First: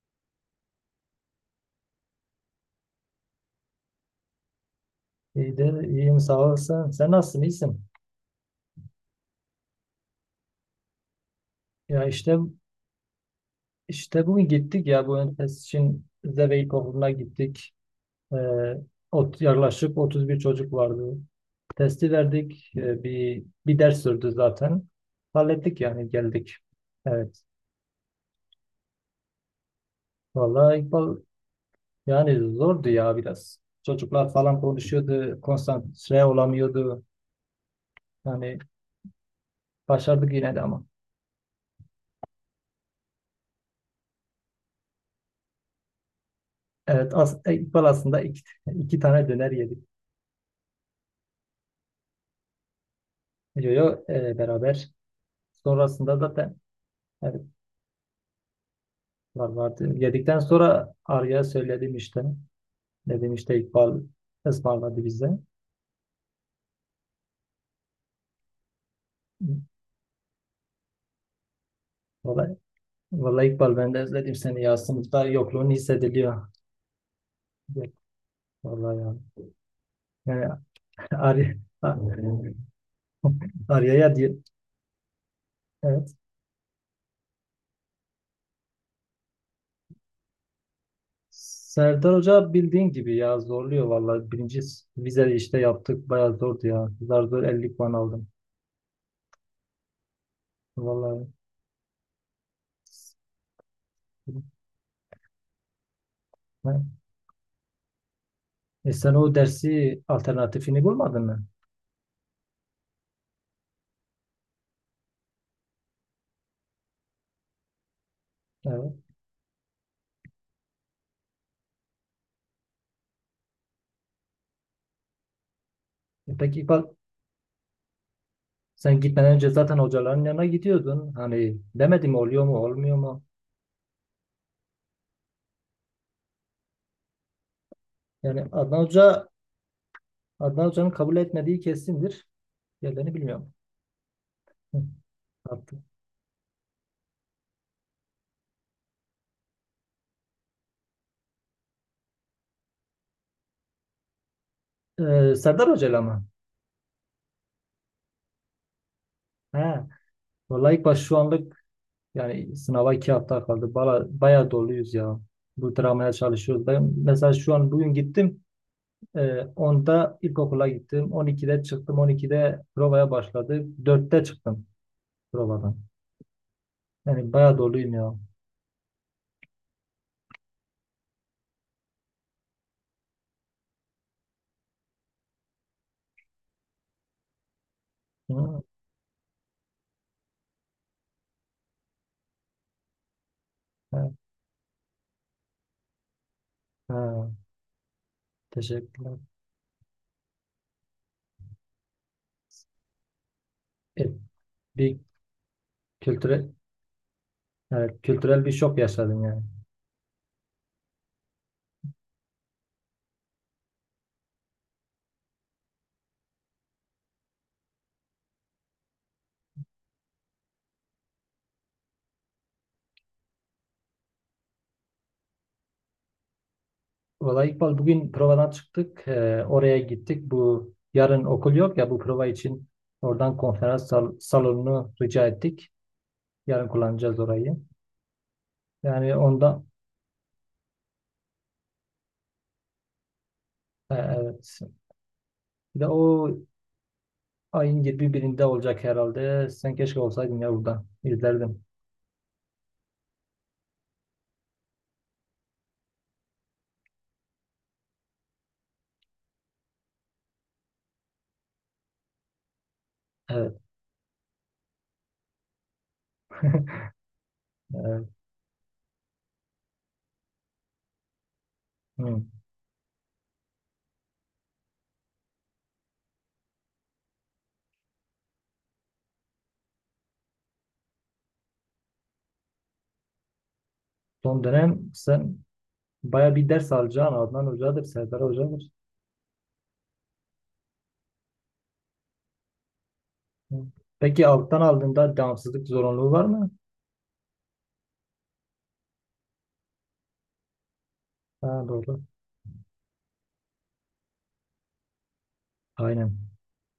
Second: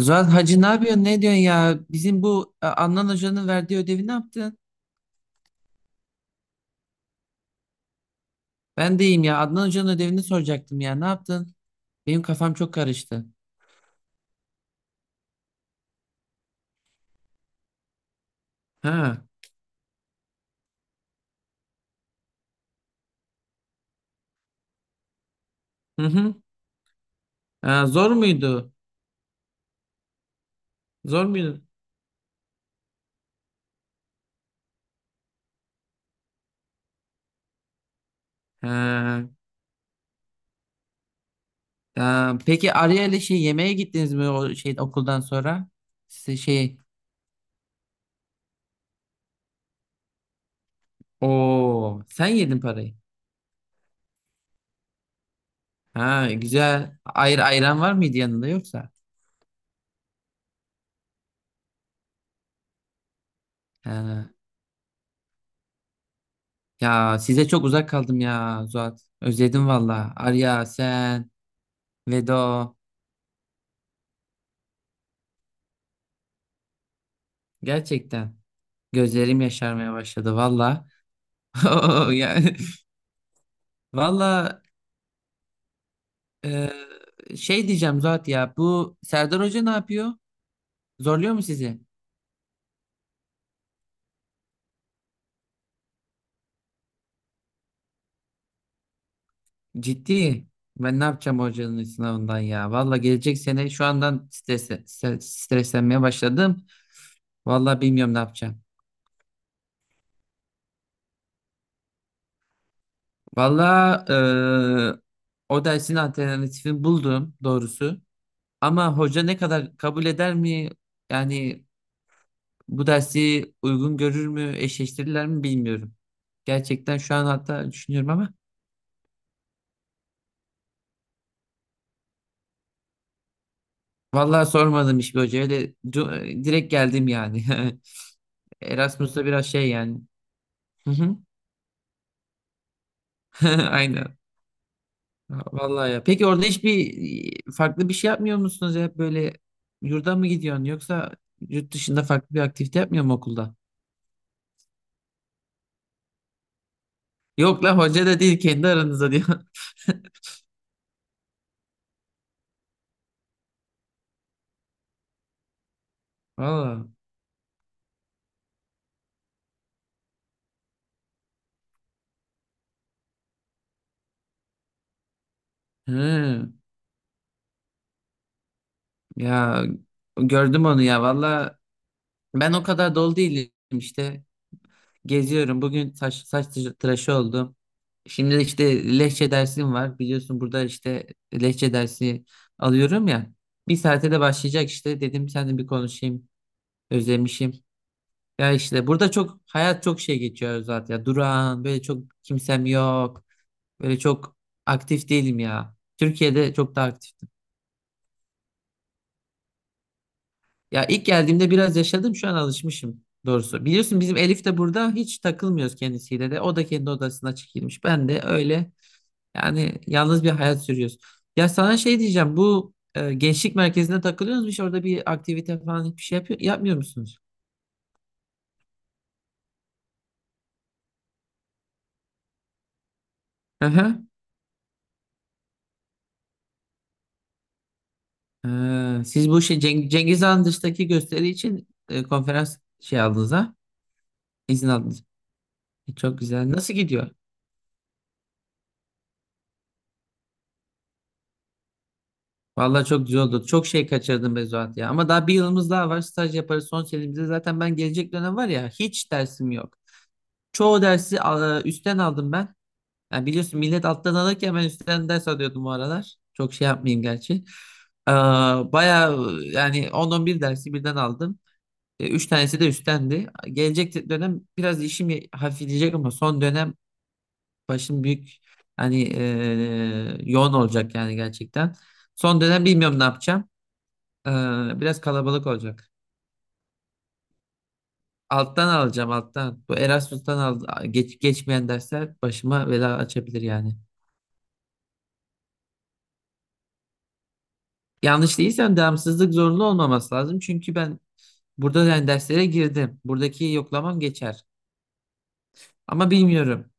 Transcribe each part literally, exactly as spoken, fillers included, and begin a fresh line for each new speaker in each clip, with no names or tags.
Zuhal Hacı ne yapıyorsun? Ne diyorsun ya? Bizim bu e, Adnan Hoca'nın verdiği ödevi ne yaptın?
İyidir, iyiyim, sağ olasın. Sen nasılsın, iyisin?
Ben de iyiyim ya. Adnan Hoca'nın ödevini soracaktım ya. Ne yaptın?
Ya
Benim
işte
kafam çok karıştı.
işte bugün gittik ya bu ön test için Zeveyk okuluna gittik. Ee,
Ha.
ot, yaklaşık otuz bir çocuk vardı. Testi verdik. Ee, bir bir ders sürdü zaten. Hallettik,
Hı
yani
hı.
geldik. Evet.
Ha, zor muydu?
Vallahi İkbal,
Zor muydu?
yani zordu ya biraz. Çocuklar falan konuşuyordu, konsantre olamıyordu. Yani
Ha.
başardık yine de ama.
Ha, peki Arya ile şey yemeğe gittiniz mi o şey okuldan sonra? Size şey
Evet, as, İkbal aslında iki, iki tane döner yedik.
o sen yedin parayı.
Yo yo, e, beraber. Sonrasında
Ha,
zaten,
güzel. Ayr
evet,
ayran var mıydı yanında yoksa?
var vardı. Yedikten sonra Arya söyledim işte. Dedim işte İkbal
Ha.
ısmarladı bize.
Ya size çok uzak kaldım ya Zuhat. Özledim valla. Arya sen
Vallahi,
Vedo
vallahi İkbal, ben de özledim seni ya. Sınıfta yokluğun hissediliyor. Evet,
gerçekten
vallahi ya.
gözlerim yaşarmaya başladı
Yani
valla.
Arya,
Yani
Arya'ya diye.
valla,
Evet.
e, şey diyeceğim Zuhat ya, bu Serdar Hoca ne yapıyor? Zorluyor mu sizi?
Serdar Hoca bildiğin gibi ya, zorluyor vallahi. Birinci vize işte yaptık. Bayağı zordu ya. Zar zor elli puan aldım.
Ciddi. Ben ne
Vallahi.
yapacağım hocanın sınavından ya? Valla gelecek sene şu andan stres, stre- streslenmeye başladım. Valla bilmiyorum ne yapacağım.
E sen o dersi alternatifini bulmadın mı?
Valla, e, o dersin alternatifini buldum doğrusu.
Evet.
Ama hoca ne kadar kabul eder mi? Yani bu dersi uygun görür mü, eşleştirirler mi bilmiyorum.
E Peki İkbal,
Gerçekten şu an hatta düşünüyorum ama
sen gitmeden önce zaten hocaların yanına gidiyordun. Hani demedim, oluyor mu olmuyor mu?
vallahi sormadım hiçbir hocaya. Öyle du- direkt geldim yani.
Yani Adnan
Erasmus'ta
Hoca
biraz şey yani.
Adnan
Hı
Hoca'nın
hı.
kabul etmediği kesindir. Yerlerini bilmiyorum.
Aynen.
Hı, artık.
Vallahi ya. Peki orada hiçbir farklı bir şey yapmıyor musunuz ya? Böyle yurda mı gidiyorsun yoksa yurt dışında farklı bir aktivite yapmıyor mu okulda?
Ee, Serdar Hoca'yla mı?
Yok lan, hoca da değil, kendi aranızda diyor.
He. Vallahi ilk baş şu anlık, yani sınava iki hafta kaldı. Bala, bayağı doluyuz ya. Bu dramaya çalışıyoruz.
Valla.
Ben mesela şu an bugün gittim. Ee, onda ilkokula gittim. on ikide çıktım. on ikide provaya başladı. dörtte çıktım provadan.
Hı.
Yani bayağı doluyum ya.
Ya gördüm onu ya. Valla ben o kadar dolu değilim işte. Geziyorum. Bugün saç, saç tı- tıraşı oldum. Şimdi
Hı.
işte lehçe dersim var. Biliyorsun burada işte lehçe dersi alıyorum ya. Bir saate
He.
de başlayacak işte. Dedim seninle bir konuşayım.
Ha,
Özlemişim. Ya işte burada
teşekkürler.
çok hayat çok şey geçiyor zaten ya. Durağan, böyle çok kimsem yok. Böyle
E,
çok
bir
aktif değilim ya.
kültürel,
Türkiye'de çok daha aktif.
evet, kültürel bir şok yaşadın yani.
Ya ilk geldiğimde biraz yaşadım, şu an alışmışım doğrusu. Biliyorsun bizim Elif de burada, hiç takılmıyoruz kendisiyle de. O da kendi odasına çekilmiş. Ben de öyle, yani yalnız bir hayat sürüyoruz. Ya sana şey diyeceğim, bu e, gençlik merkezinde takılıyorsunuz, hiç orada bir aktivite falan hiçbir şey yapıyor, yapmıyor musunuz?
Vallahi İkbal bugün provadan çıktık. E, oraya gittik. Bu yarın okul yok ya, bu prova için oradan
Hı
konferans
hı.
sal- salonunu rica ettik. Yarın kullanacağız orayı.
Ee,
Yani
siz bu şey
onda,
Ceng- Cengiz Han dıştaki gösteri için e, konferans şey aldınız ha?
e,
İzin
evet.
aldınız.
Bir de
E, çok
o
güzel. Nasıl gidiyor?
ayın yirmi birinde olacak herhalde. Sen keşke olsaydın ya burada, İzlerdim.
Vallahi çok güzel oldu. Çok şey kaçırdım be Zuhat ya. Ama daha bir yılımız daha var. Staj yaparız son senemizde. Zaten ben gelecek dönem var ya, hiç dersim yok. Çoğu dersi e, üstten aldım ben. Yani
Evet.
biliyorsun, millet alttan alırken ben üstten ders alıyordum bu aralar. Çok şey yapmayayım gerçi.
Evet.
Ee, Bayağı yani on on bir dersi birden aldım. E,
Hı.
Üç tanesi de üsttendi. Gelecek dönem biraz işim hafifleyecek ama son dönem başım büyük, hani e, yoğun olacak yani gerçekten. Son dönem bilmiyorum ne yapacağım. Ee,
Son dönem
biraz
sen
kalabalık olacak.
baya bir ders alacaksın. Adnan Hoca'dır, Serdar Hoca'dır.
Alttan alacağım, alttan. Bu Erasmus'tan al, geç, geçmeyen dersler başıma bela açabilir yani.
Peki alttan aldığında devamsızlık zorunluluğu var mı?
Yanlış değilsem devamsızlık zorunlu olmaması lazım. Çünkü ben
Ha,
burada
doğru.
yani derslere girdim. Buradaki yoklamam geçer. Ama
Aynen.
bilmiyorum.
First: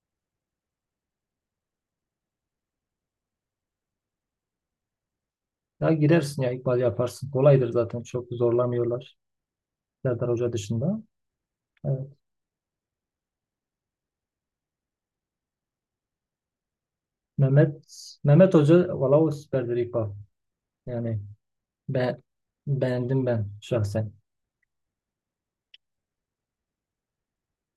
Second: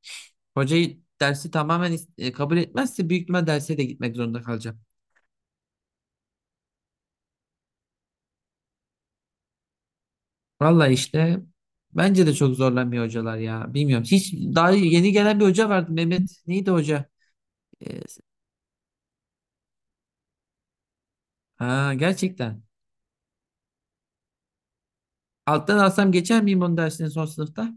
Hocayı dersi tamamen is- e, kabul etmezse büyük ihtimal derse de gitmek zorunda kalacağım.
Ya girersin ya ikbal yaparsın. Kolaydır zaten. Çok zorlamıyorlar. Serdar Hoca
Vallahi
dışında.
işte
Evet.
bence de çok zorlanmıyor hocalar ya. Bilmiyorum. Hiç daha yeni gelen bir hoca vardı, Mehmet. Neydi hoca?
Mehmet
Ee,
Mehmet Hoca valla o süperdir, ikbal. Yani
ha,
be,
gerçekten.
beğendim ben şahsen.
Alttan alsam geçer miyim onu dersini son sınıfta?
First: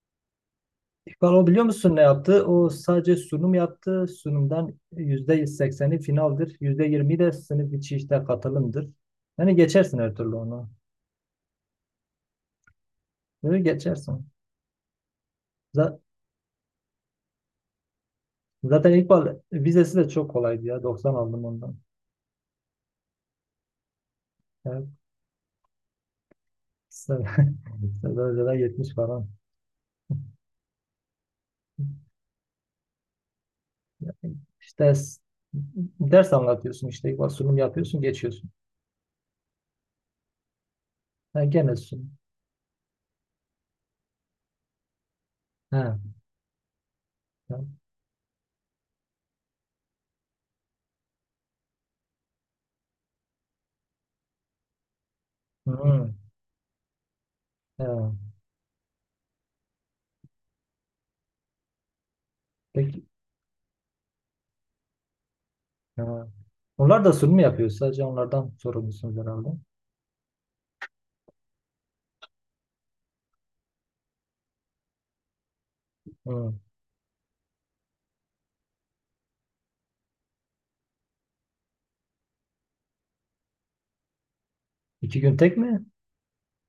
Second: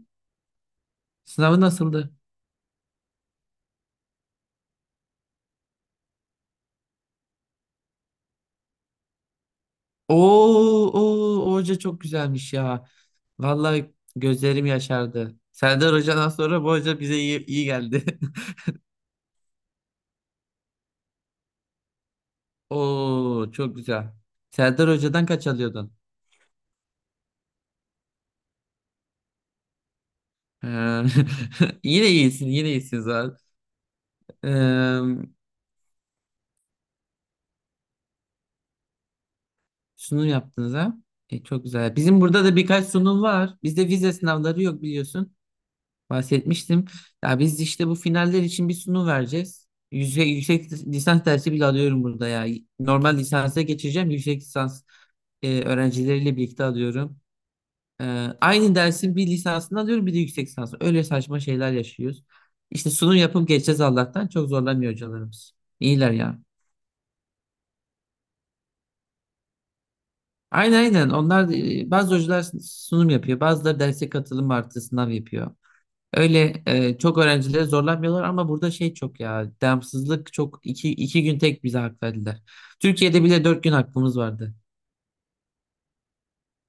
İkbal, o
Sınavı
biliyor musun ne
nasıldı?
yaptı? O sadece sunum yaptı. Sunumdan yüzde sekseni finaldir. yüzde yirmisi de sınıf içi işte katılımdır. Yani geçersin her türlü onu.
Oo, oo, o hoca çok güzelmiş ya.
Böyle
Vallahi
geçersin.
gözlerim yaşardı. Serdar
Za-
Hoca'dan sonra bu hoca bize iyi, iyi geldi.
Zaten İkbal vizesi de çok kolaydı ya. doksan aldım ondan.
Oo, çok güzel.
Yani
Serdar Hoca'dan kaç alıyordun?
sen, sen de önceden yetmiş falan.
Ee, yine iyisin, yine iyisin zaten.
Yani işte ders,
Ee,
ders anlatıyorsun işte İkbal, sunum yapıyorsun, geçiyorsun.
sunum yaptınız ha?
Ha,
E, çok
gene
güzel.
sunum.
Bizim burada da birkaç sunum var. Bizde vize sınavları yok, biliyorsun.
Ha.
Bahsetmiştim. Ya biz
Ha.
işte bu finaller için bir sunum vereceğiz. Yüksek, yüksek lisans dersi bile alıyorum burada ya. Normal lisansa geçeceğim. Yüksek lisans e,
Hı.
öğrencileriyle birlikte alıyorum. E,
Ha.
aynı dersin bir lisansını alıyorum, bir de yüksek lisansı. Öyle saçma şeyler yaşıyoruz. İşte
Peki.
sunum yapıp geçeceğiz Allah'tan. Çok zorlamıyor hocalarımız. İyiler
Ha.
ya.
Onlar da sunum yapıyor. Sadece onlardan sorumlusunuz herhalde.
Aynen, aynen. Onlar e, bazı hocalar sunum yapıyor. Bazıları derse katılım artı sınav yapıyor.
Hı.
Öyle e, çok öğrencileri zorlamıyorlar ama burada şey çok ya, devamsızlık çok, iki, iki gün tek bize hak verdiler. Türkiye'de bile dört gün hakkımız vardı.
İki gün tek mi?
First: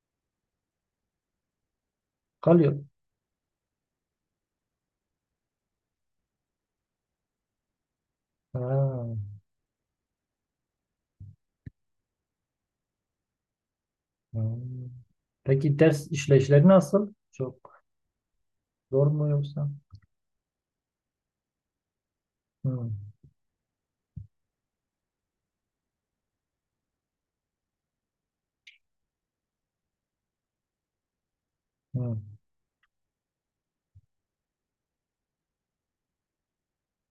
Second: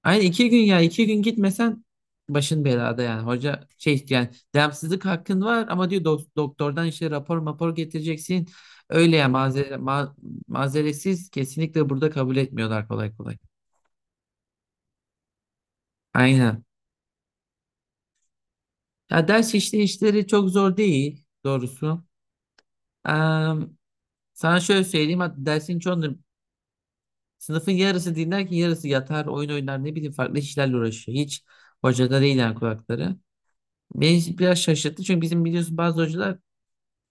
Aynı iki gün ya, iki gün gitmesen başın
Kalıyor.
belada yani, hoca şey yani devamsızlık hakkın var ama diyor dok- doktordan işte rapor mapor getireceksin. Öyle ya
Ha.
mazere, ma- mazeretsiz kesinlikle burada kabul etmiyorlar kolay kolay.
Hı. Peki ders
Aynen.
işleyişleri nasıl? Çok zor mu
Ya ders
yoksa?
işleyişleri çok zor değil doğrusu.
Hı.
Eee Sana şöyle söyleyeyim, hatta dersin çoğunu sınıfın yarısı dinlerken yarısı yatar, oyun oynar, ne bileyim farklı işlerle uğraşıyor. Hiç
Hı.
hocada değil yani kulakları. Beni biraz şaşırttı çünkü bizim biliyorsun bazı hocalar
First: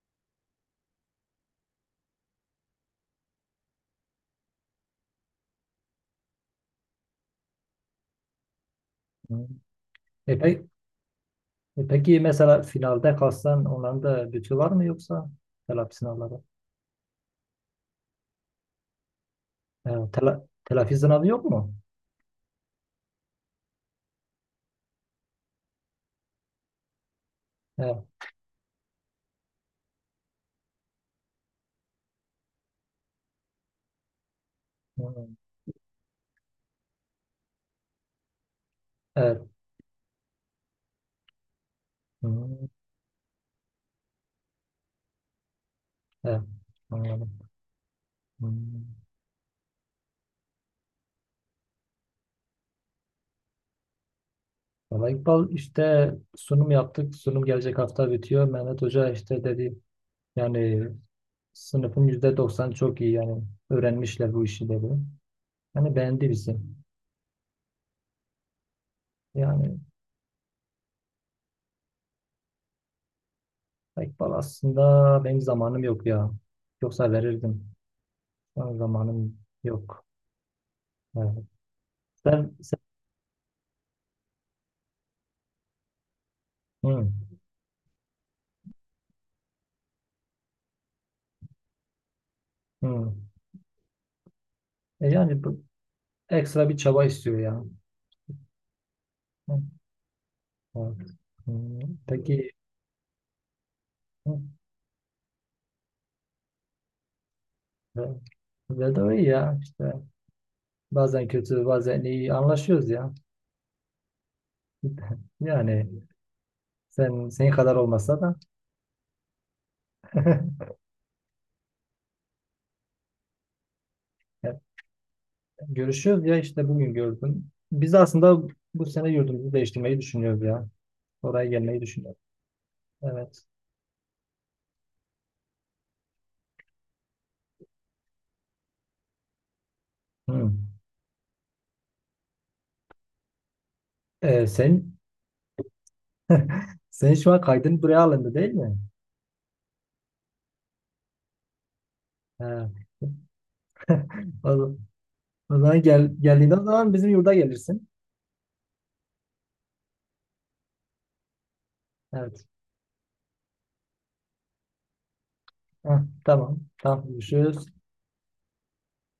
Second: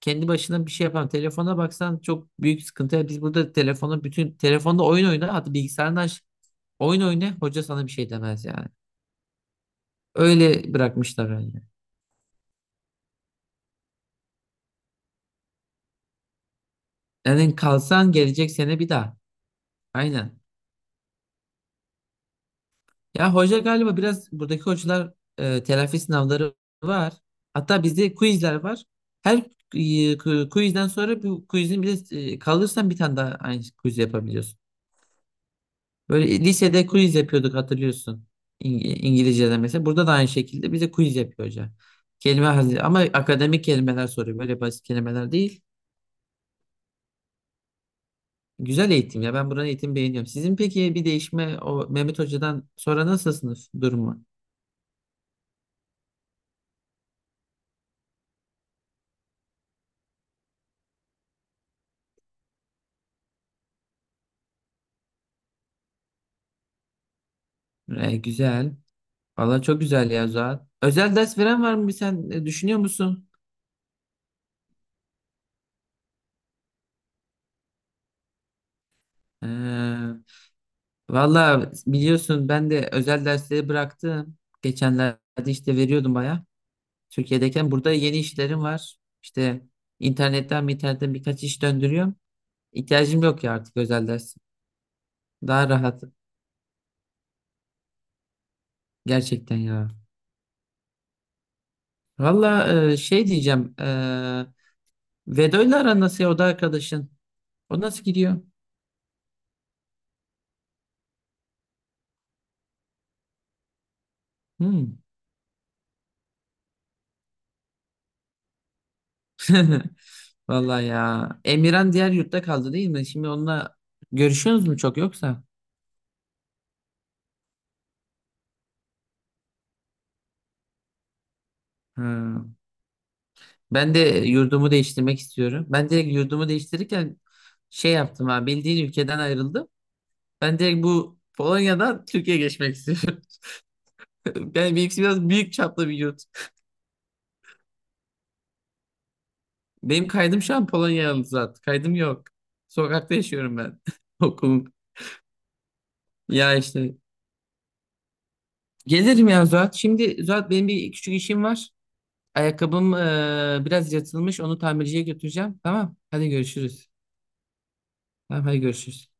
kendi başına bir şey yapan. Telefona baksan çok büyük sıkıntı. Yani biz burada telefonu bütün, telefonda oyun oyna, hatta bilgisayardan aç, oyun oyna, hoca sana bir şey demez yani.
Hı. E, pe-
Öyle bırakmışlar öyle.
E peki mesela finalde kalsan onların da bütü var mı, yoksa telafi sınavları?
Yani kalsan gelecek sene bir daha.
E,
Aynen.
tela, telafi sınavı yok mu?
Ya hoca galiba biraz, buradaki hocalar e, telafi sınavları var. Hatta
E,
bizde quizler var. Her e, ku- quizden sonra bu quizin bir de e, kalırsan bir tane daha aynı quiz yapabiliyorsun.
hmm,
Böyle lisede quiz yapıyorduk, hatırlıyorsun. İng
evet.
İngilizce'de mesela. Burada da aynı şekilde bize quiz yapıyor hoca. Kelime
Hmm,
hazır ama akademik kelimeler soruyor. Böyle basit kelimeler değil.
evet. Anladım. Hmm.
Güzel eğitim ya. Ben buranın eğitimi beğeniyorum. Sizin peki bir değişme o Mehmet Hoca'dan sonra, nasıl sınıf durumu?
Valla İkbal işte sunum yaptık. Sunum gelecek hafta bitiyor. Mehmet Hoca işte dedi, yani sınıfın yüzde doksan çok iyi, yani öğrenmişler bu işi dedi. Yani beğendi bizi.
E, güzel. Valla
Yani
çok güzel ya Zuhat. Özel ders veren var mı? Bir sen e, düşünüyor musun?
İkbal, aslında benim zamanım yok ya. Yoksa verirdim. Ama zamanım yok.
Ee,
Evet.
Valla biliyorsun
Sen,
ben
sen
de özel dersleri bıraktım. Geçenlerde işte veriyordum baya.
Hı,
Türkiye'deyken, burada yeni işlerim var. İşte internetten internetten birkaç iş döndürüyorum.
hı.
İhtiyacım yok ya artık özel ders.
E yani bu
Daha rahat
ekstra bir çaba istiyor ya. Hı,
gerçekten ya.
evet. Hı, peki
Valla, e, şey diyeceğim. E,
hı,
Vedo'yla aran nasıl ya, o da arkadaşın? O
ve,
nasıl gidiyor?
ve de o iyi ya işte bazen kötü bazen iyi anlaşıyoruz ya.
Hmm.
Yani sen, senin kadar olmasa da,
Vallahi ya. Emirhan diğer yurtta kaldı değil mi? Şimdi onunla
ya,
görüşüyorsunuz mu çok yoksa?
görüşüyoruz ya işte bugün gördüm. Biz aslında bu sene yurdumuzu değiştirmeyi düşünüyoruz ya. Oraya gelmeyi düşünüyoruz.
Ha.
Evet.
Ben de yurdumu değiştirmek istiyorum. Ben direkt yurdumu değiştirirken şey yaptım ha. Bildiğin ülkeden ayrıldım.
Hı.
Ben direkt bu Polonya'dan Türkiye'ye geçmek istiyorum.
E,
Yani
sen
benimkisi biraz büyük çaplı bir yurt.
sen şu an kaydın buraya alındı değil mi?
Benim kaydım şu an Polonyalı zaten. Kaydım yok.
Ha.
Sokakta yaşıyorum ben.
O,
Okulum.
O zaman, gel, geldiğinde
Ya
o zaman
işte.
bizim yurda gelirsin.
Gelirim ya Zuhat. Şimdi Zuhat, benim bir küçük işim var.
Evet.
Ayakkabım eee, biraz yırtılmış. Onu tamirciye götüreceğim. Tamam.
Heh,
Hadi
tamam.
görüşürüz.
Tamam. Görüşürüz.
Tamam, hadi görüşürüz.